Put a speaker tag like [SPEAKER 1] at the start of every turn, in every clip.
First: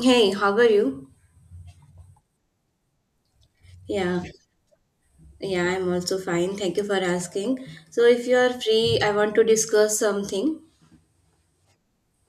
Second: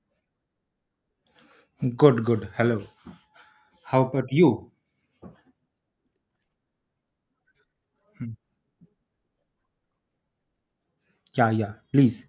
[SPEAKER 1] Hey, how are you?
[SPEAKER 2] Good, good. Hello. How
[SPEAKER 1] Yeah,
[SPEAKER 2] about you?
[SPEAKER 1] yeah, I'm also fine. Thank you for asking. So, if you are free, I want to discuss something.
[SPEAKER 2] Yeah, yeah, please.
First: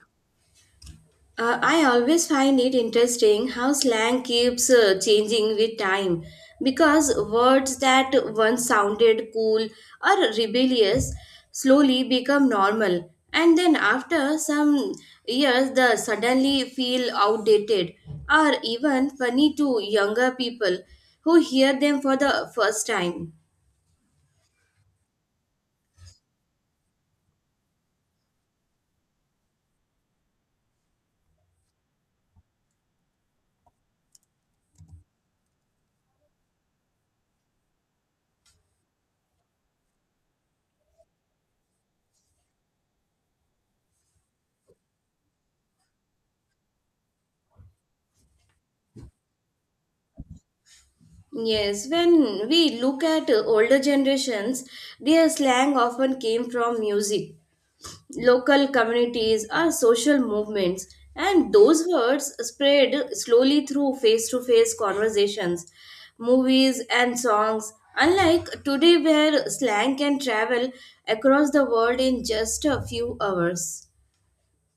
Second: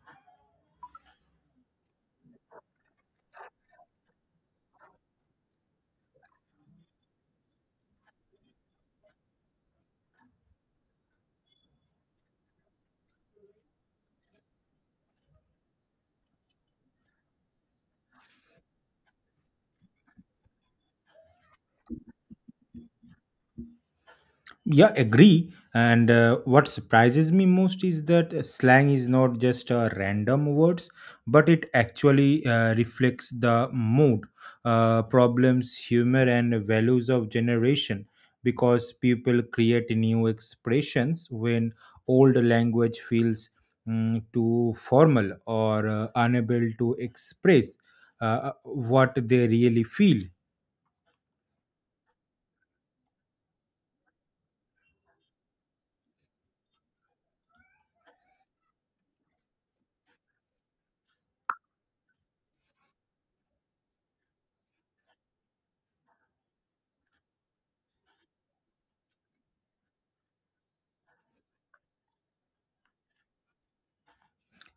[SPEAKER 1] I always find it interesting how slang keeps changing with time because words that once sounded cool or rebellious slowly become normal, and then after some years, they suddenly feel outdated or even funny to younger people who hear them for the first time.
[SPEAKER 2] Yeah, agree. And what surprises me most is that slang is not just random words, but it actually reflects the mood, problems, humor, and values of generation. Because people create new expressions when old language feels too formal or unable to express what they really feel.
[SPEAKER 1] Yes, when we look at older generations, their slang often came from music, local communities, or social movements, and those words spread slowly through face to face conversations, movies, and songs. Unlike today, where slang can travel across the world in just a few hours.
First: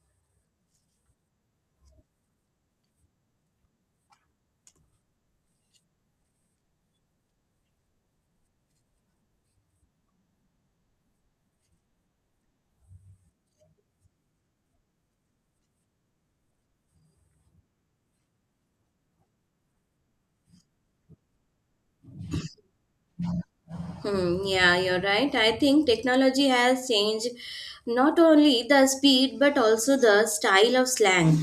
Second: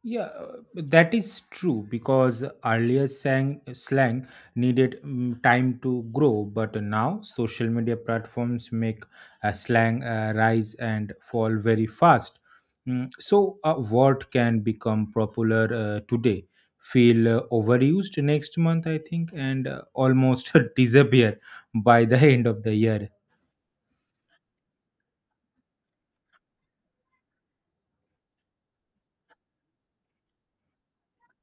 [SPEAKER 2] Yeah, that is true because earlier slang needed time to grow, but now social media platforms make slang rise and fall very fast. So, a word can become popular today, feel overused next month, I think, and almost disappear by the end of the year.
[SPEAKER 1] Hmm, yeah, you're right. I think technology has changed not only the speed but also the style of slang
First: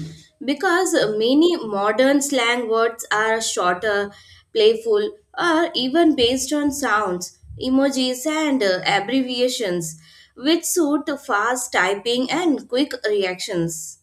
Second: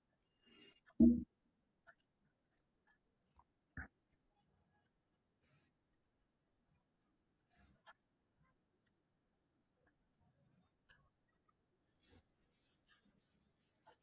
[SPEAKER 1] because many modern slang words are shorter, playful, or even based on sounds, emojis, and abbreviations which suit fast typing and quick reactions.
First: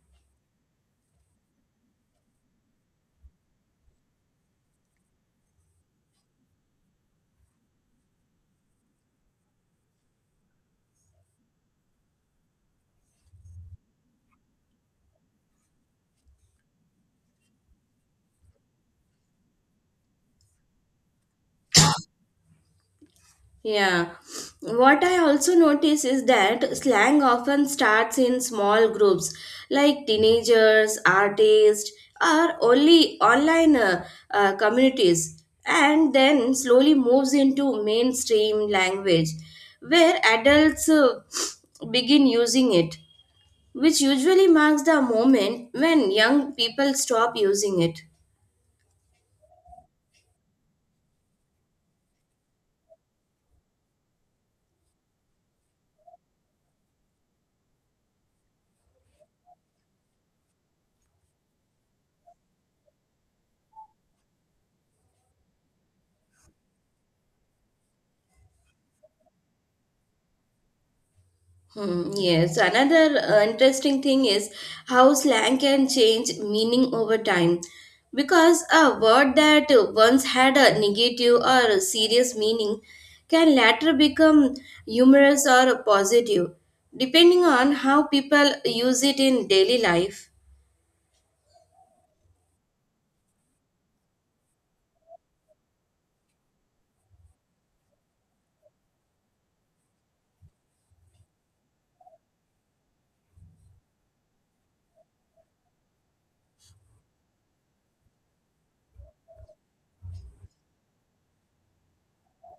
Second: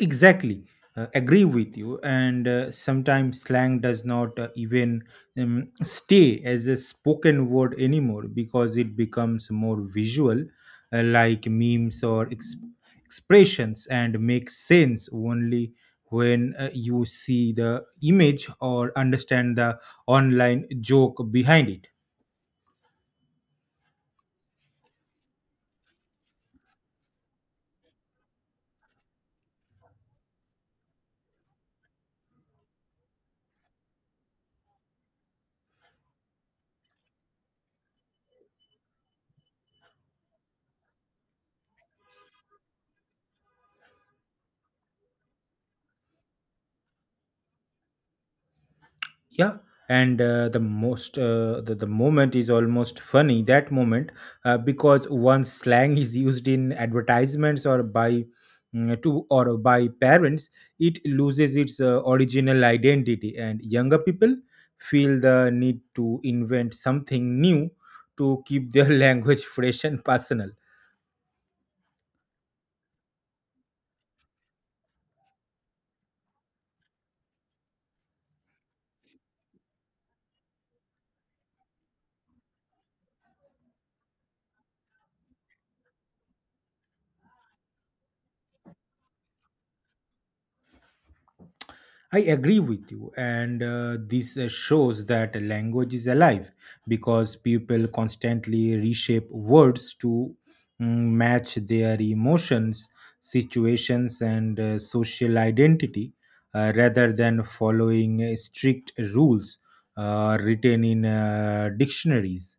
[SPEAKER 2] Exactly, agree with you. And sometimes slang does not even stay as a spoken word anymore because it becomes more visual, like memes or expressions, and makes sense only when you see the image or understand the online joke behind it.
[SPEAKER 1] Yeah. What I also notice is that slang often starts in small groups like teenagers, artists, or only online communities, and then slowly moves into mainstream language where adults begin using it, which usually marks the moment when young people stop using it.
[SPEAKER 2] Yeah, and the moment is almost funny that moment, because once slang is used in advertisements or by mm, to or by parents, it loses its original identity, and younger people feel the need to invent something new to keep their language fresh and personal.
[SPEAKER 1] Hmm, yes, another interesting thing is how slang can change meaning over time. Because a word that once had a negative or a serious meaning can later become humorous or positive, depending on how people use it in daily life.
[SPEAKER 2] I agree with you, and this shows that a language is alive because people constantly reshape words to match their emotions, situations, and social identity, rather than following strict rules written in dictionaries.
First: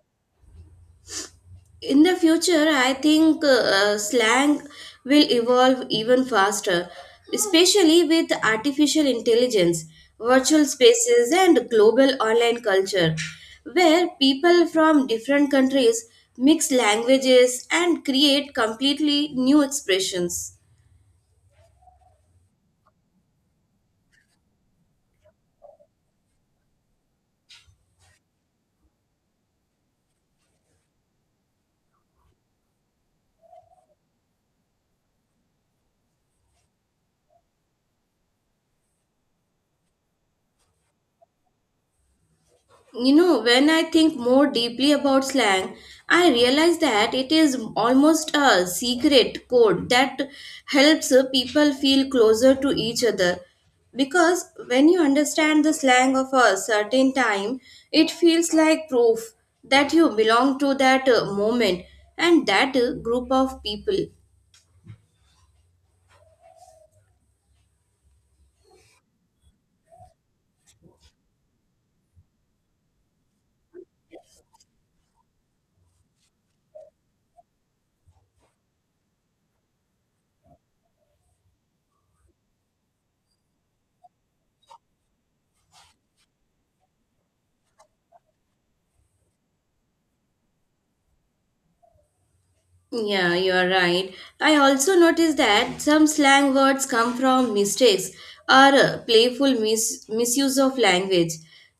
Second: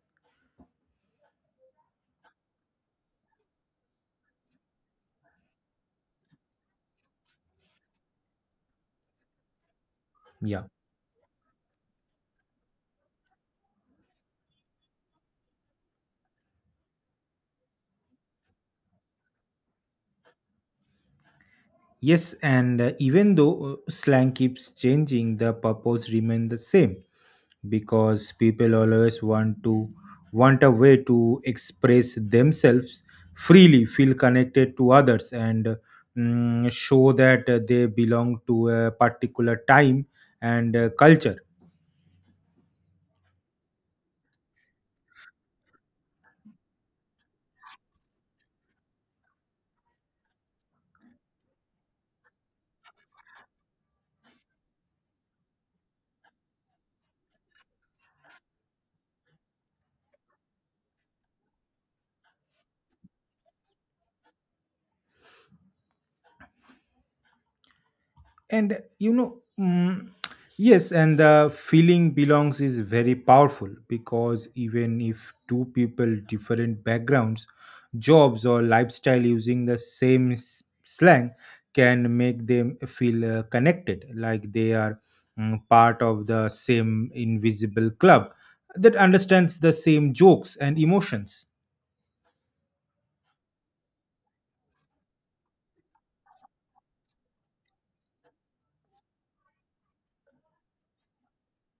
[SPEAKER 1] In the future, I think slang will evolve even faster, especially with artificial intelligence, virtual
[SPEAKER 2] Yeah.
[SPEAKER 1] spaces, and global online culture, where people from different countries mix languages and create completely new expressions.
[SPEAKER 2] Yes, and even though slang keeps changing, the purpose remains the same because people always want a way to express themselves freely, feel connected to others, and show that they belong to a particular time and culture.
[SPEAKER 1] You know, when I think more deeply about slang, I realize that it is almost a secret code that helps people feel closer to each other. Because when you understand the slang of a certain time, it feels like proof that you belong to that moment and that group of people.
[SPEAKER 2] And you know mm, Yes, and the feeling belongs is very powerful because even if two people different backgrounds, jobs, or lifestyle using the same slang can make them feel connected, like they are part of the same invisible club that understands the same jokes and emotions.
[SPEAKER 1] Yeah, you are right. I also noticed that some slang words come from mistakes or playful misuse of language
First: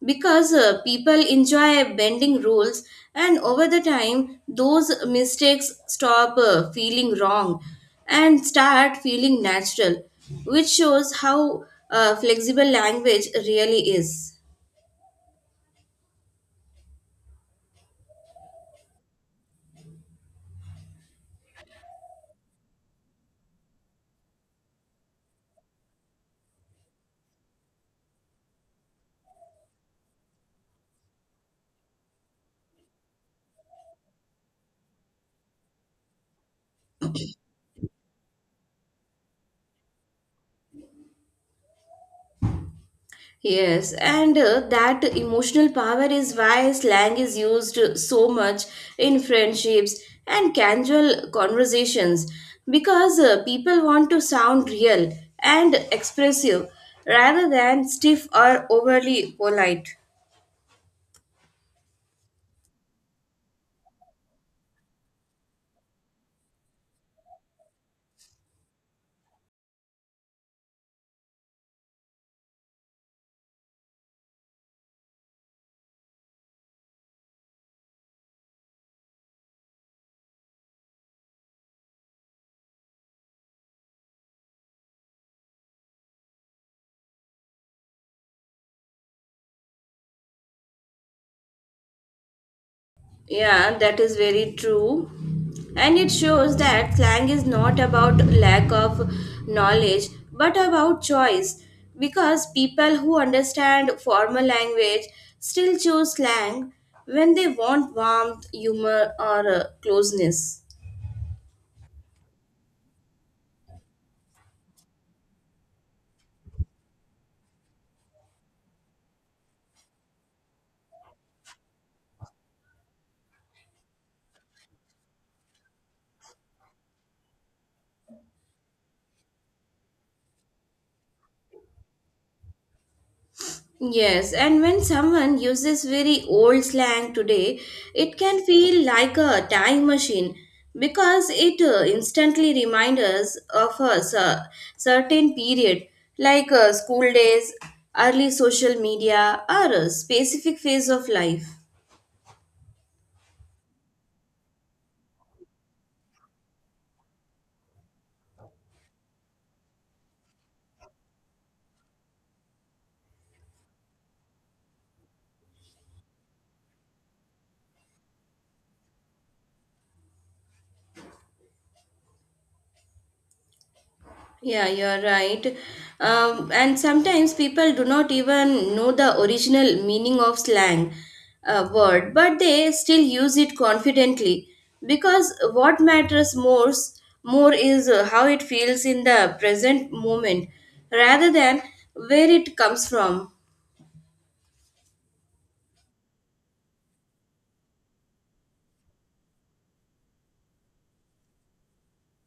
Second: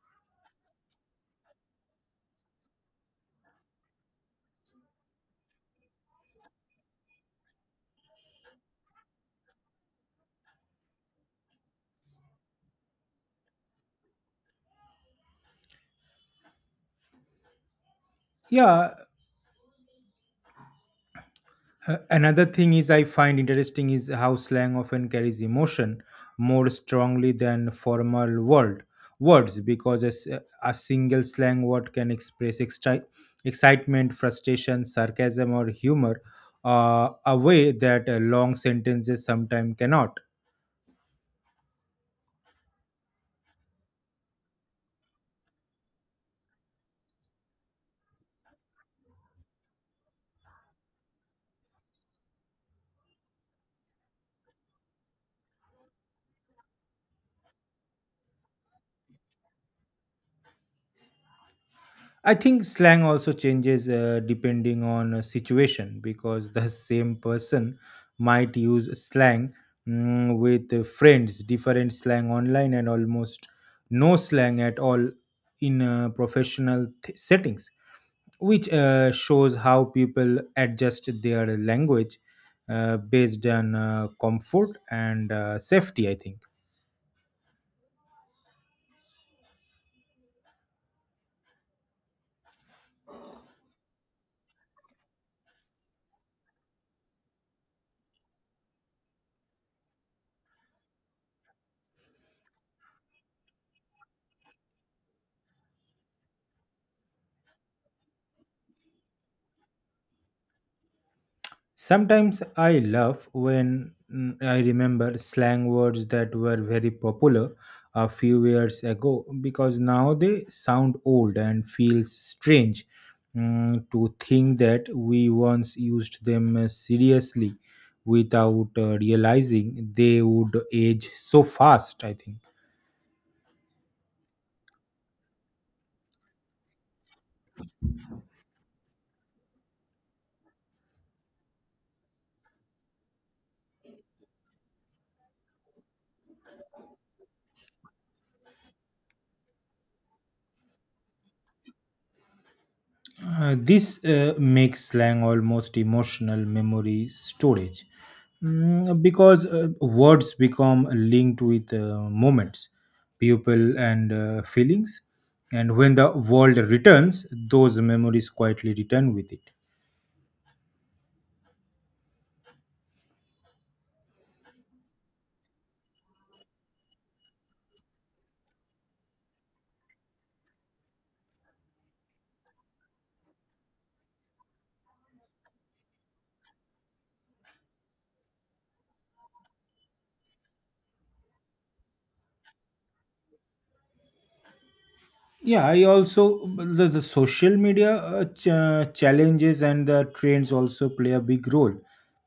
[SPEAKER 1] because people enjoy bending rules, and over the time, those mistakes stop feeling wrong and start feeling natural, which shows how flexible language really is.
[SPEAKER 2] Yeah. Another thing is I find interesting is how slang often carries emotion more strongly than formal words, because a single slang word can express excitement, frustration, sarcasm, or humor, a way that long sentences sometimes cannot.
[SPEAKER 1] Yes, and that emotional power is why slang is used so much in friendships and casual conversations because people want to sound real and expressive rather than stiff or overly polite.
[SPEAKER 2] I think slang also changes depending on a situation because the same person might use slang with friends, different slang online, and almost no slang at all in professional settings, which shows how people adjust their language based on comfort and safety, I think.
[SPEAKER 1] Yeah, that is very true. And it shows that slang is not about lack of knowledge but about choice because people who understand formal language still choose slang when they want warmth, humor, or closeness.
[SPEAKER 2] Sometimes I laugh when I remember slang words that were very popular a few years ago because now they sound old and feels strange, to think that we once used them seriously without realizing they would age so fast, I think.
[SPEAKER 1] Yes, and when someone uses very old slang today, it can feel like a time machine because it instantly reminds us of a certain period, like school days, early social media, or a specific phase of life.
[SPEAKER 2] This makes slang almost emotional memory storage, because words become linked with moments, people, and feelings. And when the world returns, those memories quietly return with it.
[SPEAKER 1] Yeah, you're right. And sometimes people do not even know the original meaning of slang word, but they still use it confidently because what matters more is how it feels in the present moment rather than where it comes from.
[SPEAKER 2] Yeah, I also, the social media challenges and the trends also play a big role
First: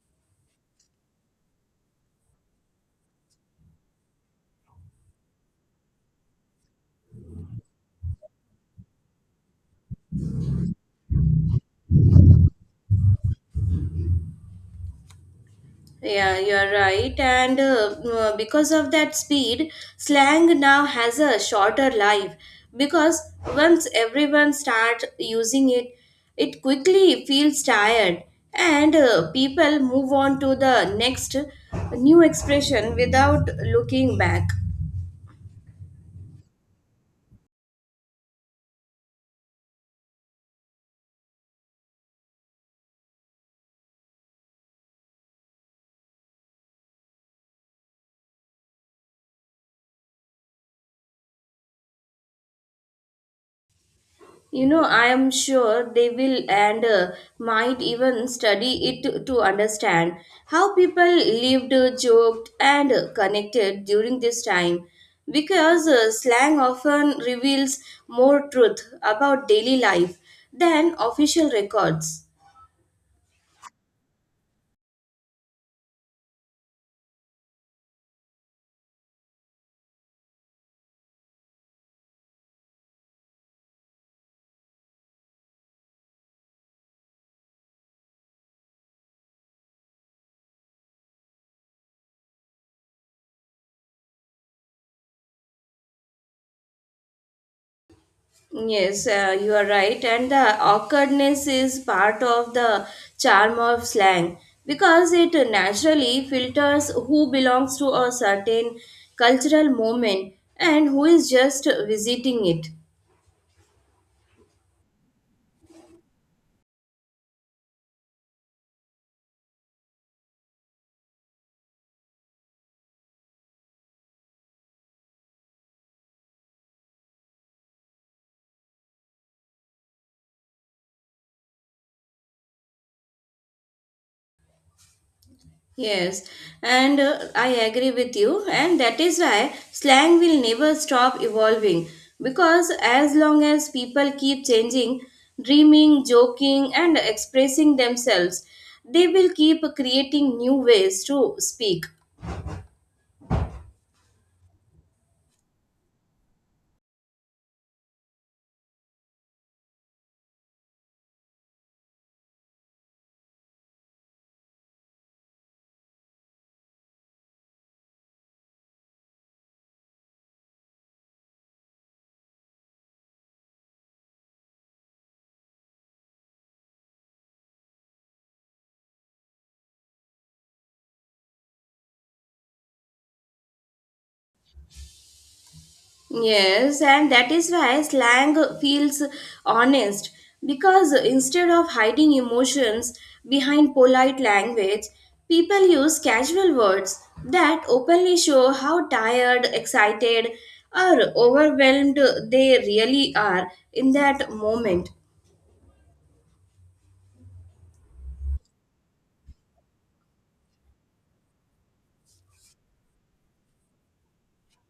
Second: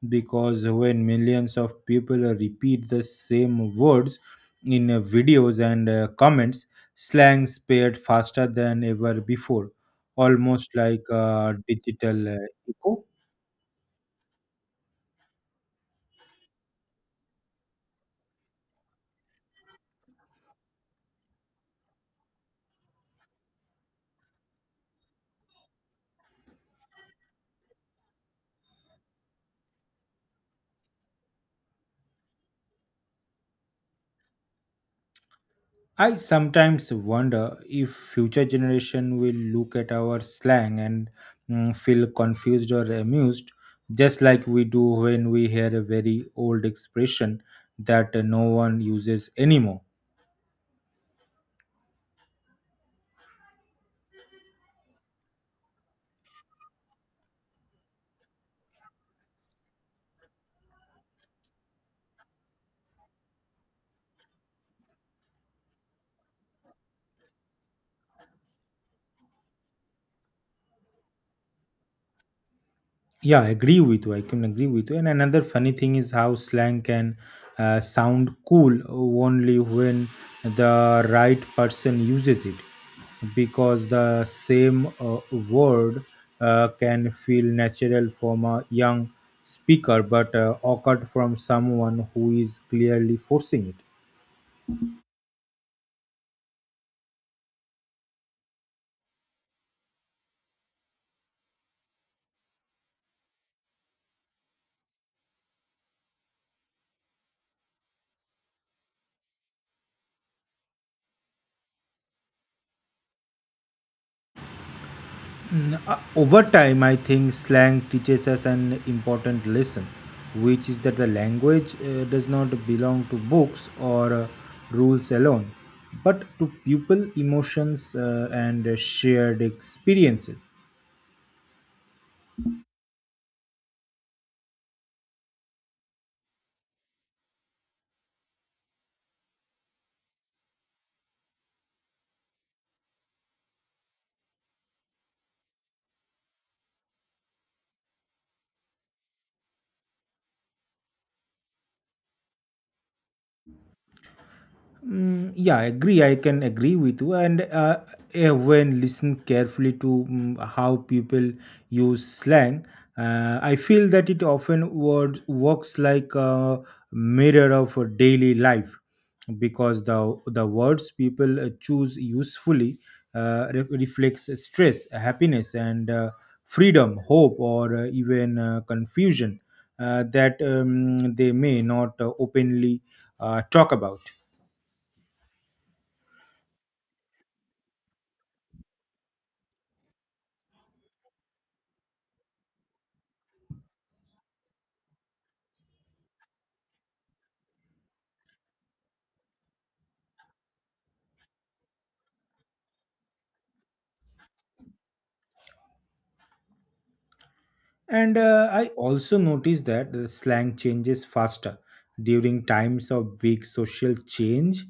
[SPEAKER 2] because when millions of people repeat the same words in videos and comments, slang spread faster than ever before, almost like a digital echo.
[SPEAKER 1] Yeah, you're right. And because of that speed, slang now has a shorter life because once everyone starts using it, it quickly feels tired and people move on to the next new expression without looking back.
[SPEAKER 2] I sometimes wonder if future generation will look at our slang and feel confused or amused, just like we do when we hear a very old expression that no one uses anymore.
[SPEAKER 1] You know, I am sure they will, and might even study it to understand how people lived, joked, and connected during this time. Because slang often reveals more truth about daily life than official records.
[SPEAKER 2] Yeah, I agree with you. I can agree with you. And another funny thing is how slang can sound cool only when the right person uses it, because the same word can feel natural from a young speaker but awkward from someone who is clearly forcing it.
[SPEAKER 1] Yes, you are right. And the awkwardness is part of the charm of slang because it naturally filters who belongs to a certain cultural moment and who is just visiting it.
[SPEAKER 2] Over time, I think slang teaches us an important lesson, which is that the language does not belong to books or rules alone, but to people, emotions, and shared experiences.
[SPEAKER 1] Yes, and I agree with you, and that is why slang will never stop evolving because as long as people keep changing, dreaming, joking, and expressing themselves, they will keep creating new ways to speak.
[SPEAKER 2] Yeah, I agree. I can agree with you. And when listen carefully to how people use slang, I feel that it often word works like a mirror of a daily life because the words people choose usefully reflects stress, happiness, and freedom, hope, or even confusion, that they may not openly talk about.
[SPEAKER 1] Yes, and that is why slang feels honest, because instead of hiding emotions behind polite language, people use casual words that openly show how tired, excited, or overwhelmed they really are in that moment.
[SPEAKER 2] And I also noticed that the slang changes faster during times of big social change,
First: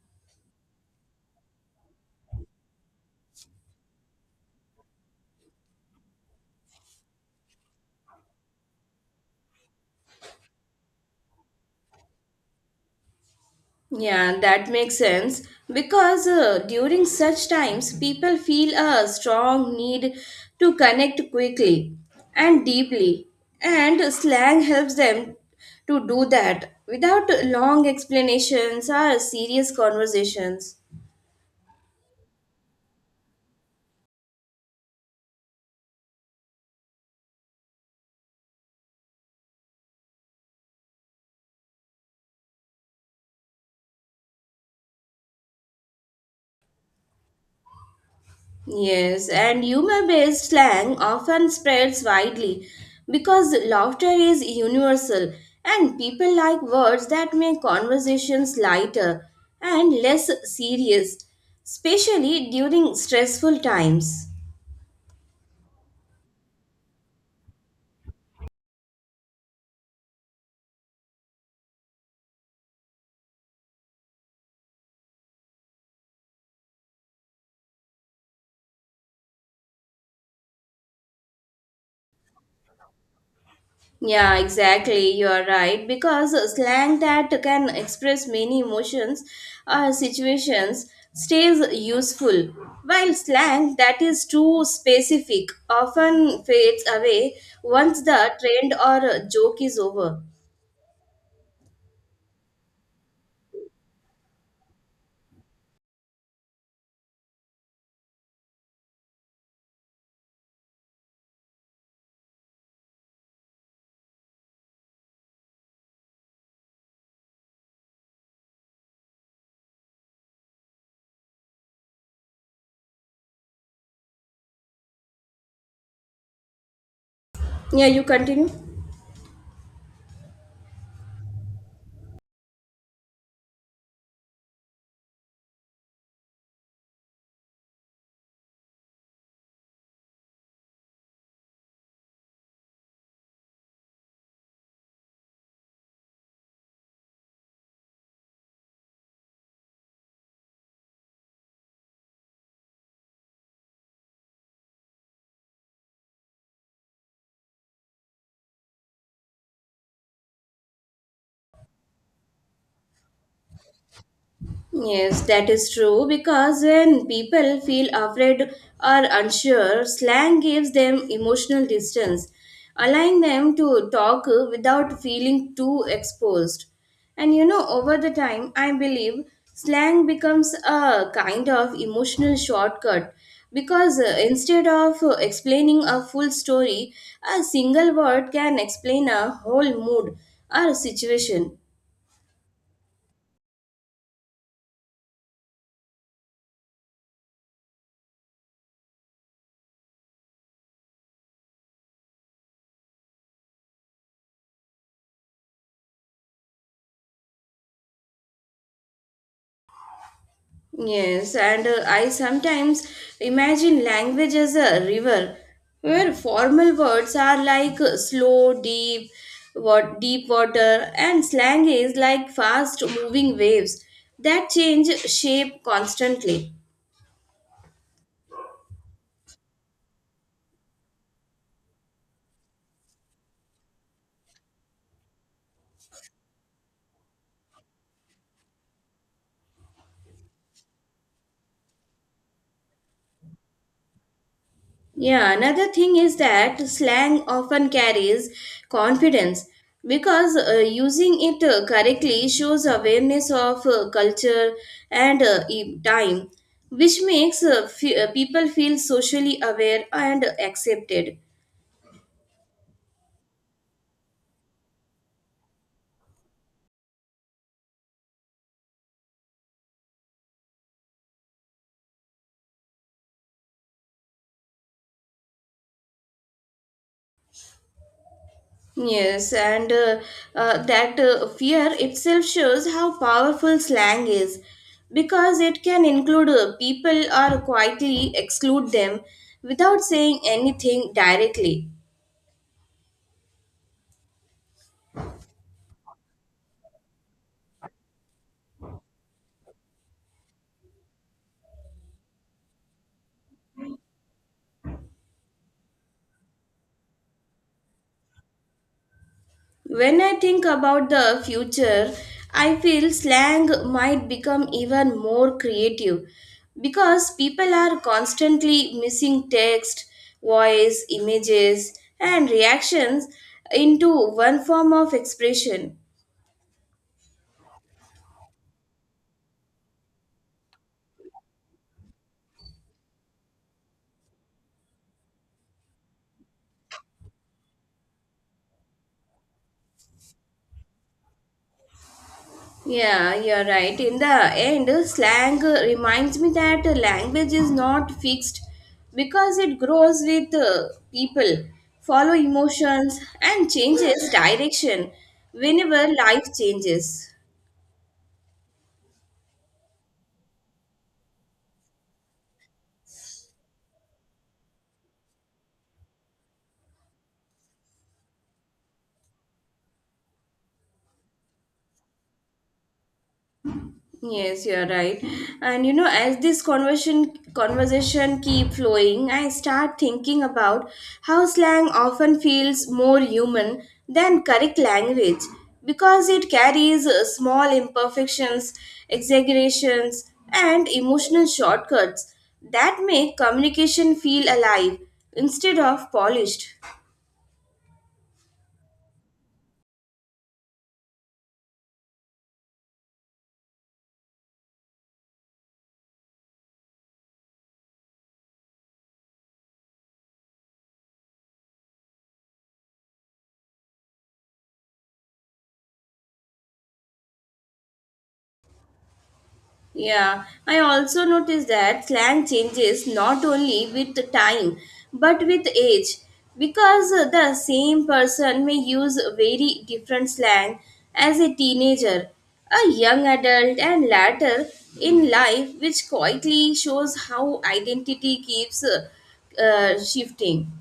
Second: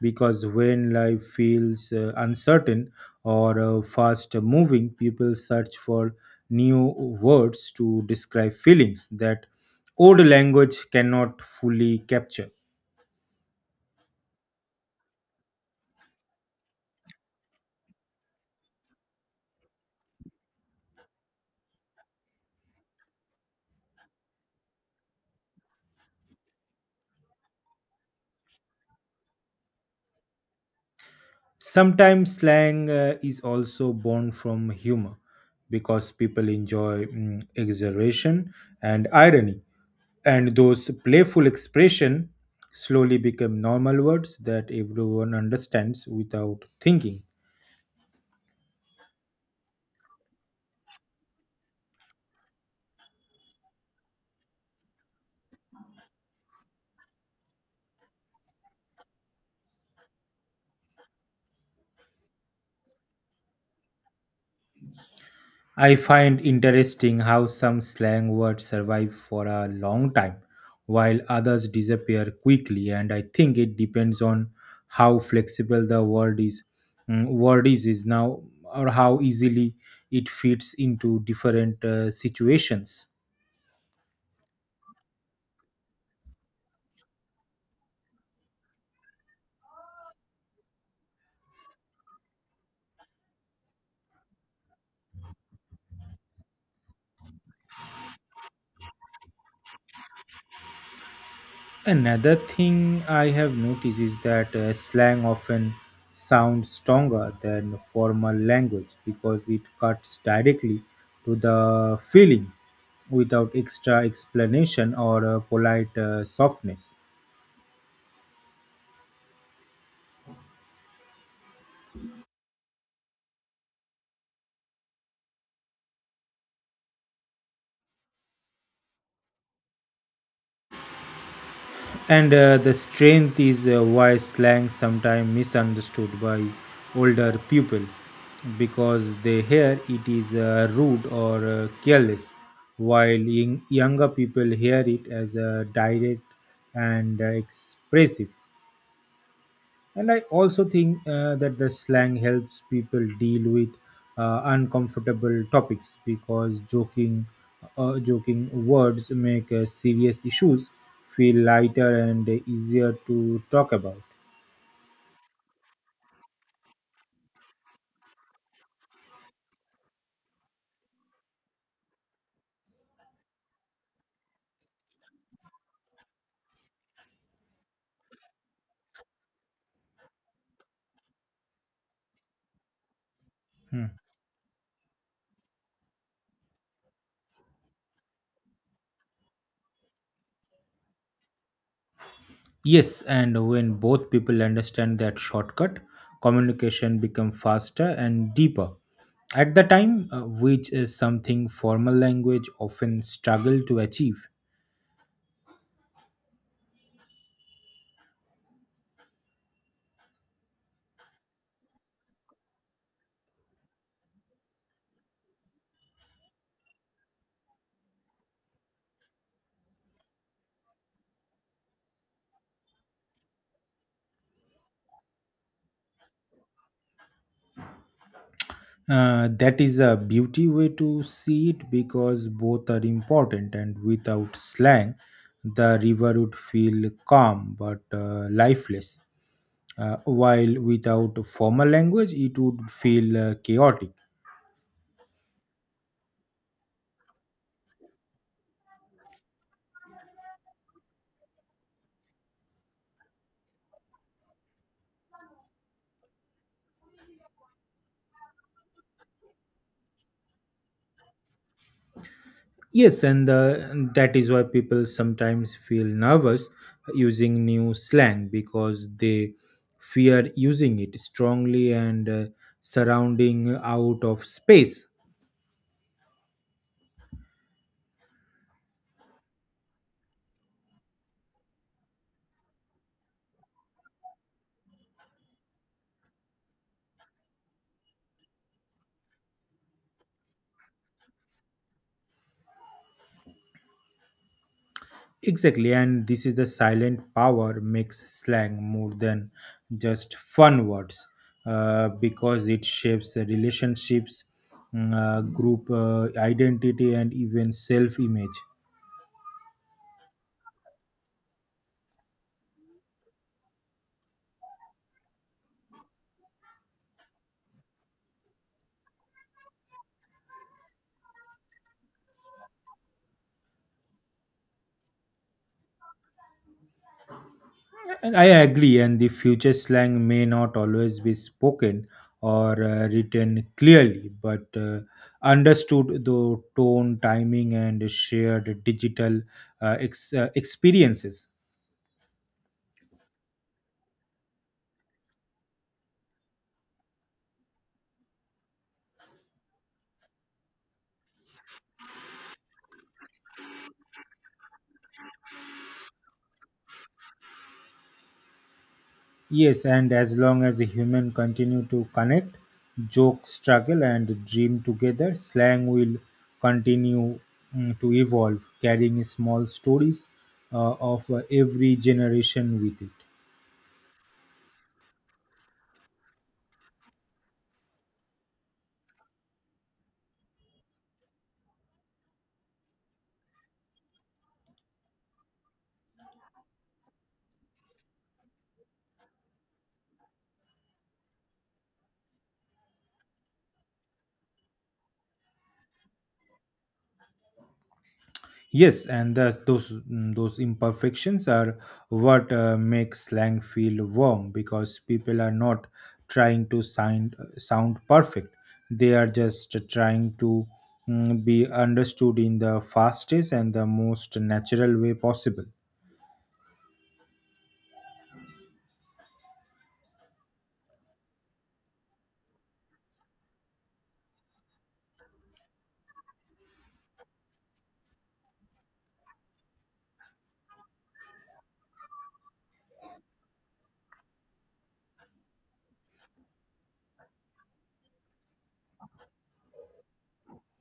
[SPEAKER 2] because when life feels uncertain or fast moving, people search for new words to describe feelings that old language cannot fully capture.
[SPEAKER 1] Yeah, that makes sense because during such times, people feel a strong need to connect quickly and deeply, and slang helps them to do that without long explanations or serious conversations.
[SPEAKER 2] Sometimes slang is also born from humor because people enjoy exaggeration and irony, and those playful expression slowly become normal words that everyone understands without thinking.
[SPEAKER 1] Yes, and humor based slang often spreads widely because laughter is universal and people like words that make conversations lighter and less serious, especially during stressful times.
[SPEAKER 2] I find interesting how some slang words survive for a long time while others disappear quickly, and I think it depends on how flexible the word is now, or how easily it fits into different situations.
[SPEAKER 1] Yeah, exactly. You are right. Because slang that can express many emotions or situations stays useful, while slang that is too specific often fades away once the trend or joke is over.
[SPEAKER 2] Another thing I have noticed is that slang often sounds stronger than formal language because it cuts directly to the feeling without extra explanation or polite softness.
[SPEAKER 1] Yeah, you continue.
[SPEAKER 2] And the strength is why slang sometimes misunderstood by older people because they hear it is rude or careless, while younger people hear it as direct and expressive. And I also think that the slang helps people deal with uncomfortable topics because joking words make serious issues feel lighter and easier to talk about.
[SPEAKER 1] Yes, that is true because when people feel afraid or unsure, slang gives them emotional distance, allowing them to talk without feeling too exposed. And you know, over the time, I believe slang becomes a kind of emotional shortcut
[SPEAKER 2] Hmm.
[SPEAKER 1] because instead of explaining a full story, a single word can explain a whole mood or situation.
[SPEAKER 2] Yes, and when both people understand that shortcut, communication becomes faster and deeper. At the time, which is something formal language often struggle to achieve.
[SPEAKER 1] Yes, and I sometimes imagine language as a river where formal words are like slow, deep, what deep water, and slang is like fast moving waves that change shape constantly.
[SPEAKER 2] That is a beauty way to see it because both are important, and without slang the river would feel calm but lifeless, while without formal language it would feel chaotic.
[SPEAKER 1] Yeah, another thing is that slang often carries confidence because using it correctly shows awareness of culture and time, which makes people feel socially aware and accepted.
[SPEAKER 2] Yes, and that is why people sometimes feel nervous using new slang because they fear using it strongly and surrounding out of space.
[SPEAKER 1] Yes, and that fear itself shows how powerful slang is because it can include people or quietly exclude them without saying anything directly.
[SPEAKER 2] Exactly, and this is the silent power makes slang more than just fun words, because it shapes the relationships, group identity, and even self image.
[SPEAKER 1] When I think about the future, I feel slang might become even more creative because people are constantly missing text, voice, images, and reactions into one form of expression.
[SPEAKER 2] And I agree, and the future slang may not always be spoken or written clearly, but understood through tone, timing, and shared digital experiences.
[SPEAKER 1] Yeah, you're right. In the end, slang reminds me that language is not fixed because it grows with people, follow emotions, and changes direction whenever life changes.
[SPEAKER 2] Yes, and as long as the human continue to connect, joke, struggle, and dream together, slang will continue to evolve, carrying small stories of every generation with it.
[SPEAKER 1] Yes, you're right. And you know, as this conversation keep flowing, I start thinking about how slang often feels more human than correct language because it carries small imperfections, exaggerations, and emotional shortcuts that make communication feel alive instead of polished.
[SPEAKER 2] Yes, and those imperfections are what makes slang feel warm because people are not trying to sound perfect. They are just trying to be understood in the fastest and the most natural way possible.
[SPEAKER 1] Yeah, I also noticed that slang changes not only with time but with age, because the same person may use very different slang as a teenager, a young adult, and later in life, which quietly shows how identity keeps shifting.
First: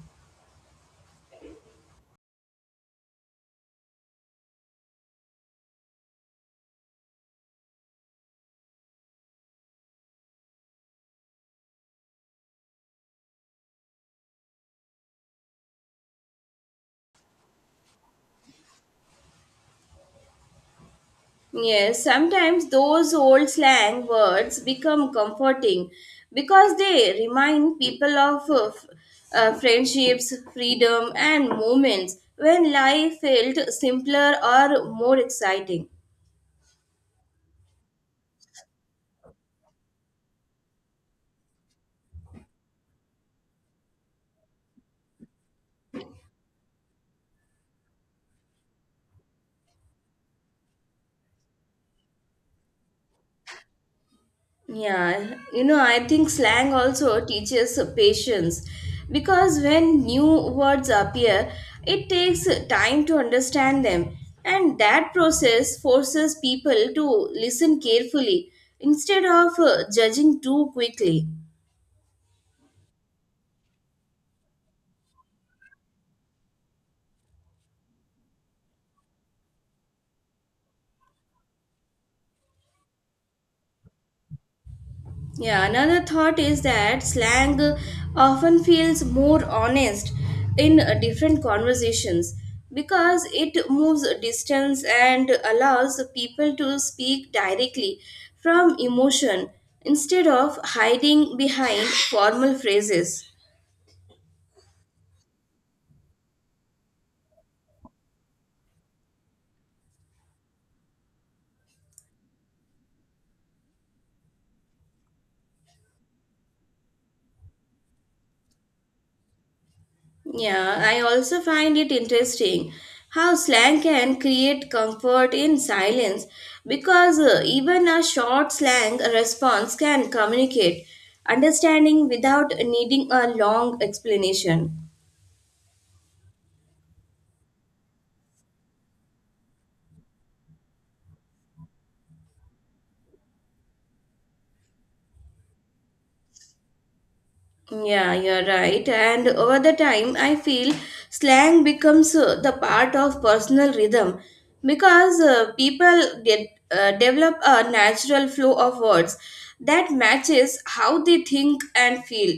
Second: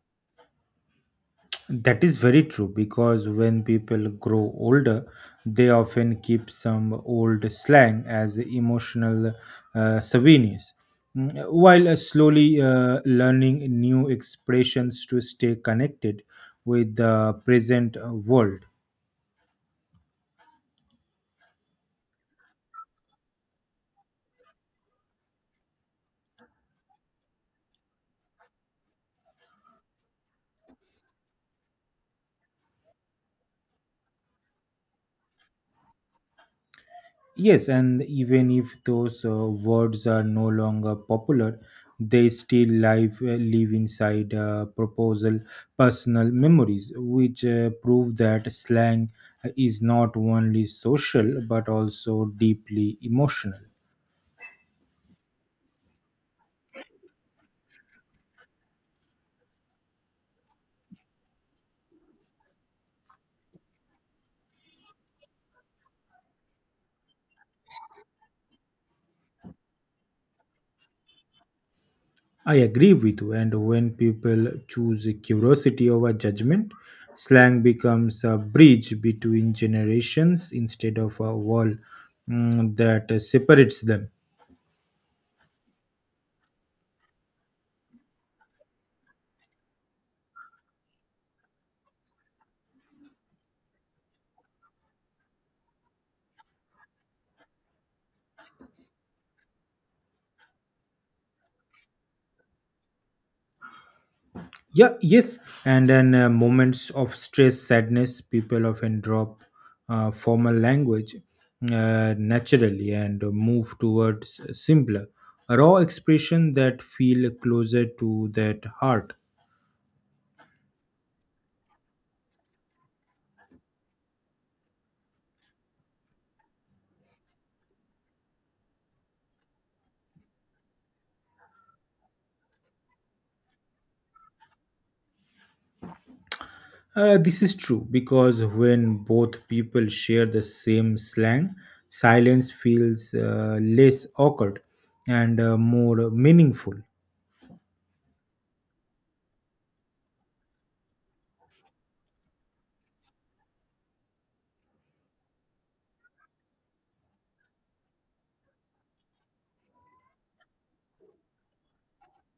[SPEAKER 2] That is very true because when people grow older, they often keep some old slang as emotional souvenirs, while slowly learning new expressions to stay connected with the present world.
[SPEAKER 1] Yes, sometimes those old slang words become comforting because they remind people of friendships, freedom, and moments when life felt simpler or more exciting.
[SPEAKER 2] Yes, and even if those words are no longer popular, they still live inside proposal personal memories, which prove that slang is not only social but also deeply emotional.
[SPEAKER 1] Yeah, you know, I think slang also teaches patience because when new words appear, it takes time to understand them, and that process forces people to listen carefully instead of judging too quickly.
[SPEAKER 2] I agree with you, and when people choose curiosity over judgment, slang becomes a bridge between generations instead of a wall that separates them.
[SPEAKER 1] Yeah, another thought is that slang often feels more honest in different conversations because it moves distance and allows people to speak directly from emotion instead of hiding behind formal phrases.
[SPEAKER 2] Yeah, yes. And then moments of stress, sadness, people often drop formal language naturally and move towards simpler, raw expression that feel closer to that heart.
[SPEAKER 1] Yeah, I also find it interesting how slang can create comfort in silence because even a short slang response can communicate understanding without needing a long explanation.
[SPEAKER 2] This is true because when both people share the same slang, silence feels less awkward and more meaningful.
[SPEAKER 1] Yeah, you're right. And over the time, I feel slang becomes the part of personal rhythm because people get develop a natural flow of words that matches how they think and feel.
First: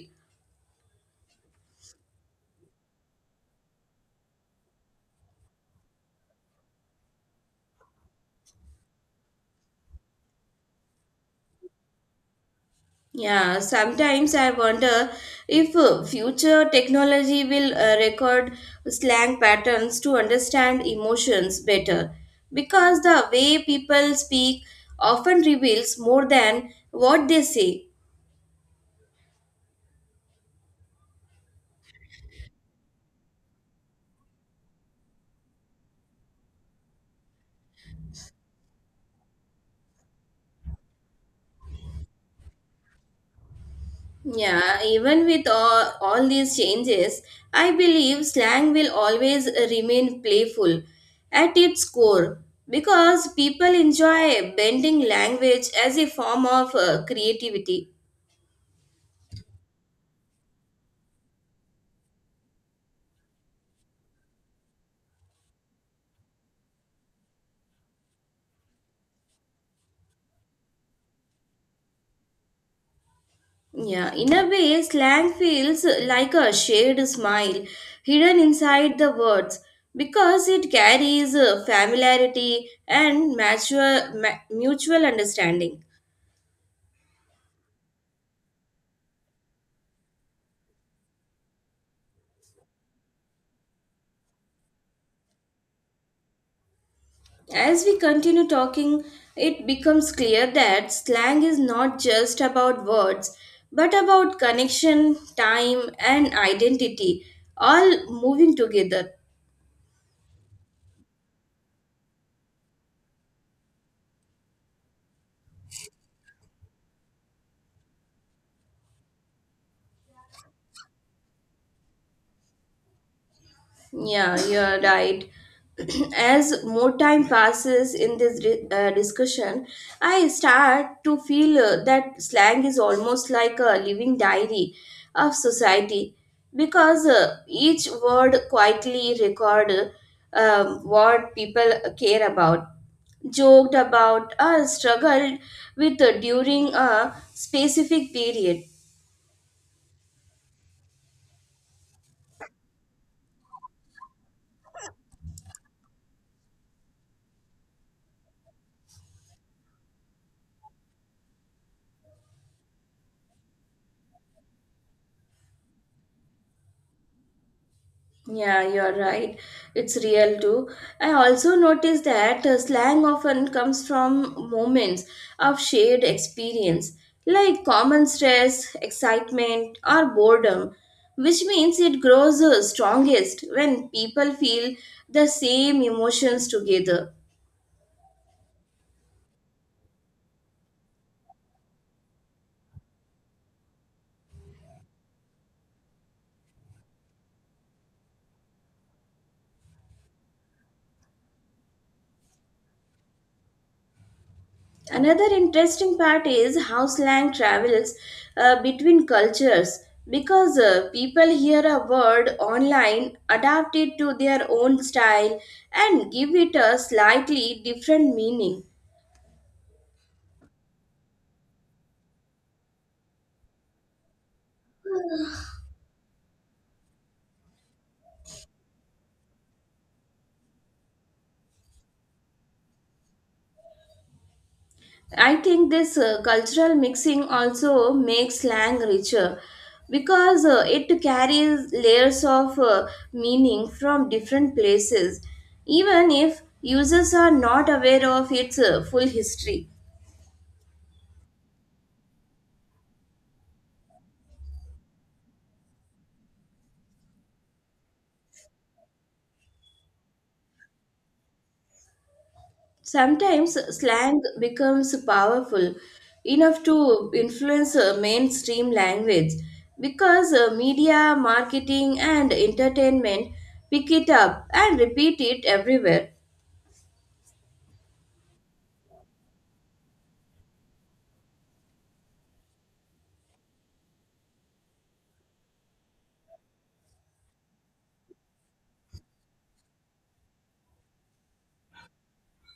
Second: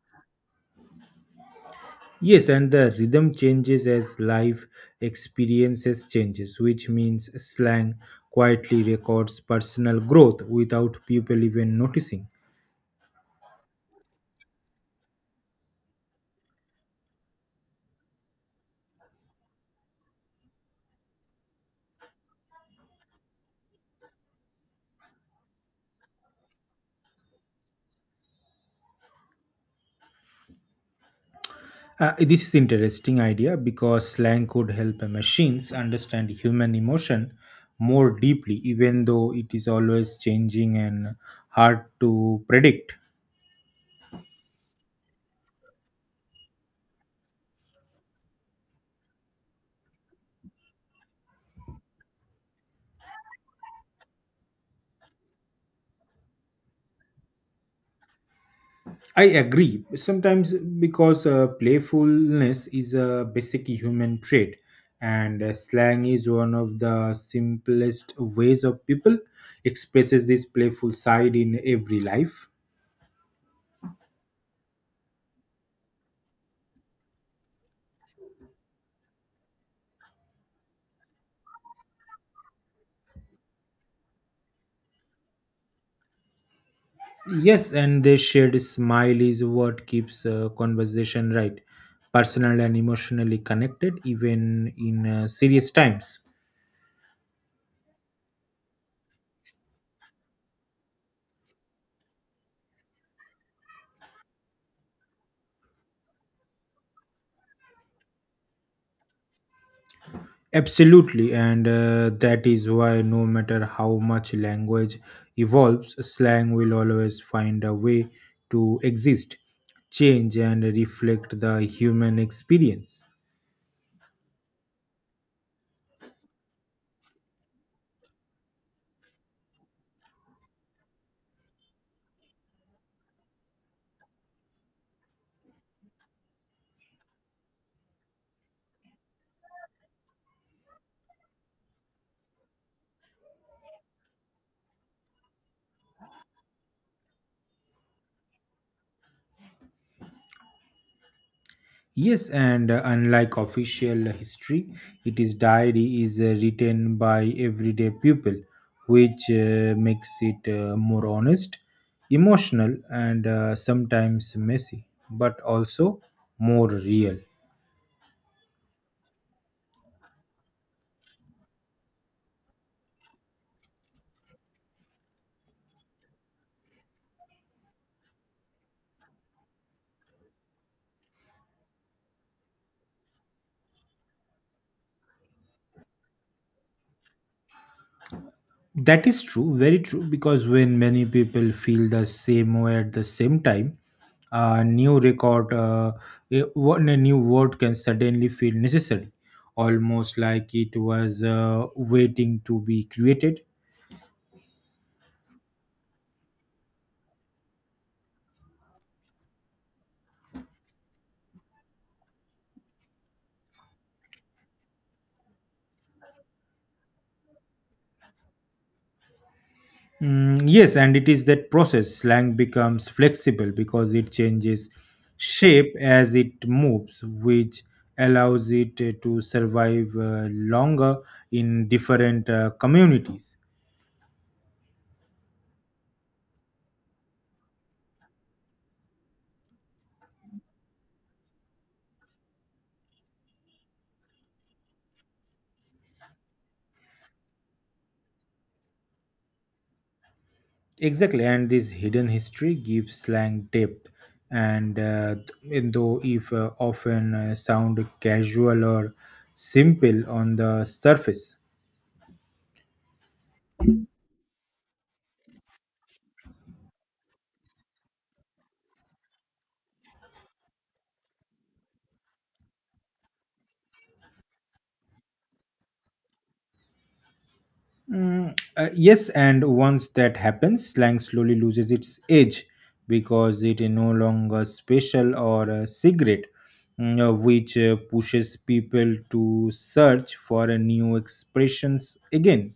[SPEAKER 2] Yes, and the rhythm changes as life experiences changes, which means slang quietly records personal growth without people even noticing.
[SPEAKER 1] Yeah, sometimes I wonder if future technology will record slang patterns to understand emotions better because the way people speak often reveals more than what they say.
[SPEAKER 2] This is interesting idea because slang could help machines understand human emotion more deeply, even though it is always changing and hard to predict.
[SPEAKER 1] Yeah, even with all these changes, I believe slang will always remain playful at its core because people enjoy bending language as a form of creativity.
[SPEAKER 2] I agree. Sometimes because playfulness is a basic human trait, and slang is one of the simplest ways of people expresses this playful side in every life.
[SPEAKER 1] Yeah, in a way, slang feels like a shared smile hidden inside the words because it carries familiarity and mutual understanding.
[SPEAKER 2] Yes, and the shared smile is what keeps conversation right, personal and emotionally connected, even in serious times.
[SPEAKER 1] As we continue talking, it becomes clear that slang is not just about words but about connection, time, and identity all moving together.
[SPEAKER 2] Absolutely, and that is why no matter how much language evolves, slang will always find a way to exist, change, and reflect the human experience.
[SPEAKER 1] Yeah, you're right. As more time passes in this discussion, I start to feel that slang is almost like a living diary of society because each word quietly record what people care about, joked about, or struggled with during a specific period.
[SPEAKER 2] Yes, and unlike official history, it is diary is written by everyday people, which makes it more honest, emotional, and sometimes messy, but also more real.
[SPEAKER 1] Yeah, you're right. It's real too. I also noticed that slang often comes from moments of shared experience, like common stress, excitement, or boredom, which means it grows strongest when people feel the same emotions together.
[SPEAKER 2] That is true, very true, because when many people feel the same way at the same time, a new record, a, one- a new word can suddenly feel necessary, almost like it was waiting to be created.
[SPEAKER 1] Another interesting part is how slang travels between cultures because people hear a word online, adapt it to their own style, and give it a slightly different meaning.
[SPEAKER 2] Yes, and it is that process. Slang becomes flexible because it changes shape as it moves, which allows it to survive longer in different communities.
[SPEAKER 1] I think this cultural mixing also makes slang richer because it carries layers of meaning from different places, even if users are not aware of its full history.
[SPEAKER 2] Exactly, and this hidden history gives slang depth, and though if often sound casual or simple on the surface.
[SPEAKER 1] Sometimes slang becomes powerful enough to influence mainstream language because media, marketing, and entertainment pick it up and repeat it everywhere.
[SPEAKER 2] Yes, and once that happens, slang slowly loses its edge because it is no longer special or secret, which pushes people to search for new expressions again.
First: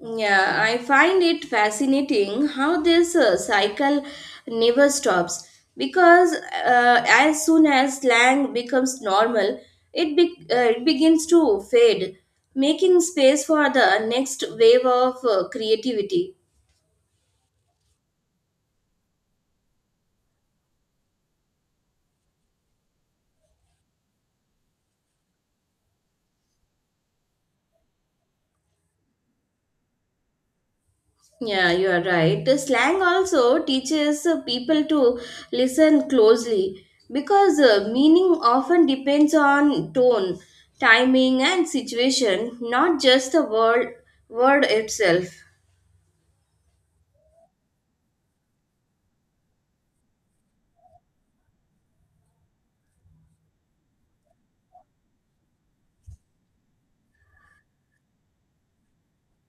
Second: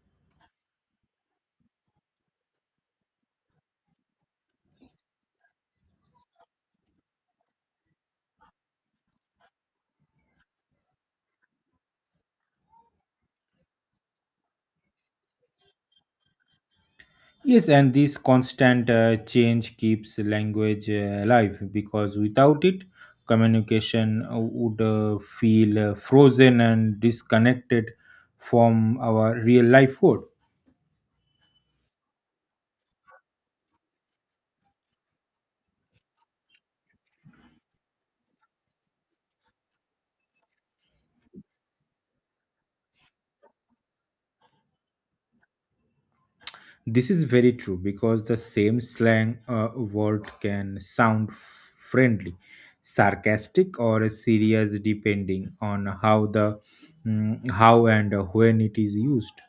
[SPEAKER 1] Yeah, I find it fascinating how this cycle never stops because as soon as slang becomes normal, it begins to fade, making space for the next wave of creativity.
[SPEAKER 2] Yes, and this constant change keeps language alive because without it, communication would feel frozen and disconnected from our real life world.
[SPEAKER 1] Yeah, you are right. The slang also teaches people to listen closely because meaning often depends on tone, timing, and situation, not just the word itself.
[SPEAKER 2] This is very true because the same slang word can sound friendly, sarcastic, or serious depending on how and when it is used.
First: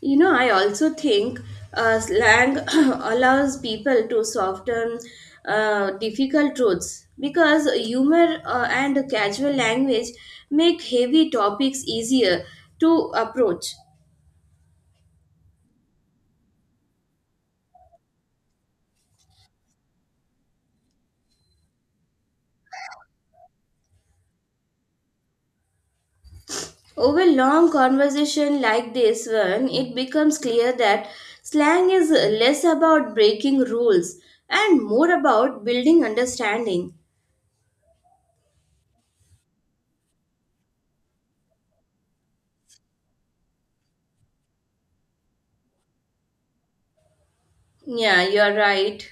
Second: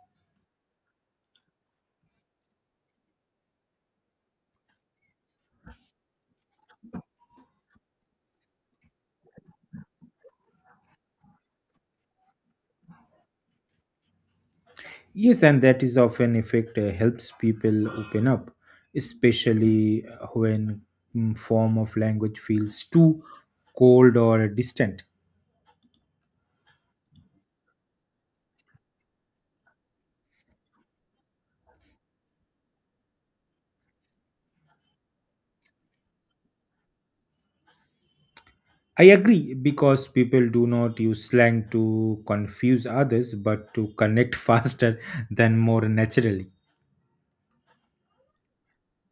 [SPEAKER 1] You know, I also think slang allows people to soften difficult truths because humor and casual language make heavy topics easier to approach.
[SPEAKER 2] Yes, and that is often effect helps people open up, especially when form of language feels too cold or distant.
[SPEAKER 1] Over long conversation like this one, it becomes clear that slang is less about breaking rules and more about building understanding.
[SPEAKER 2] I agree because people do not use slang to confuse others, but to connect faster than more naturally.
[SPEAKER 1] Yeah, you're right.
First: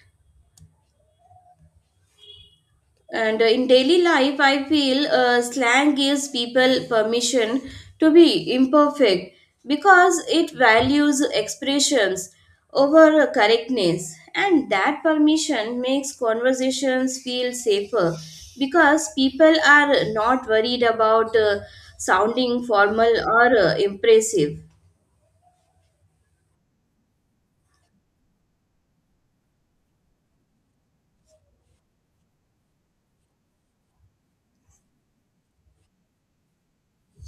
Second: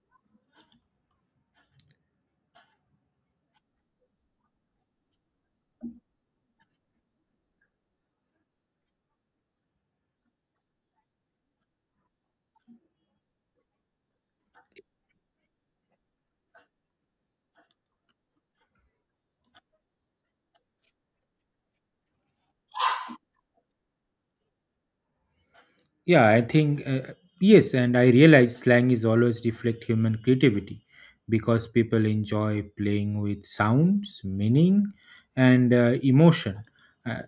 [SPEAKER 1] And in daily life, I feel slang gives people permission to be imperfect because it values expressions over correctness. And that permission makes conversations feel safer because people are not worried about sounding formal or impressive.
[SPEAKER 2] Yeah, I think, yes, and I realize slang is always reflect human creativity because people enjoy playing with sounds, meaning, and emotion. Uh,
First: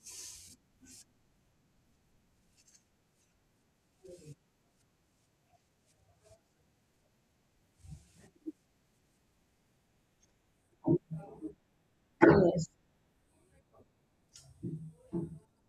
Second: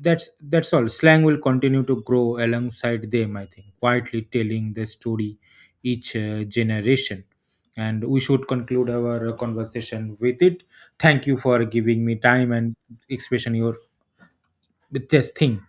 [SPEAKER 2] that's all. Slang will continue to grow alongside them, I think, quietly telling the story each generation, and we should conclude our conversation with it. Thank you for giving me time
[SPEAKER 1] Yes.
[SPEAKER 2] and expression your with this thing.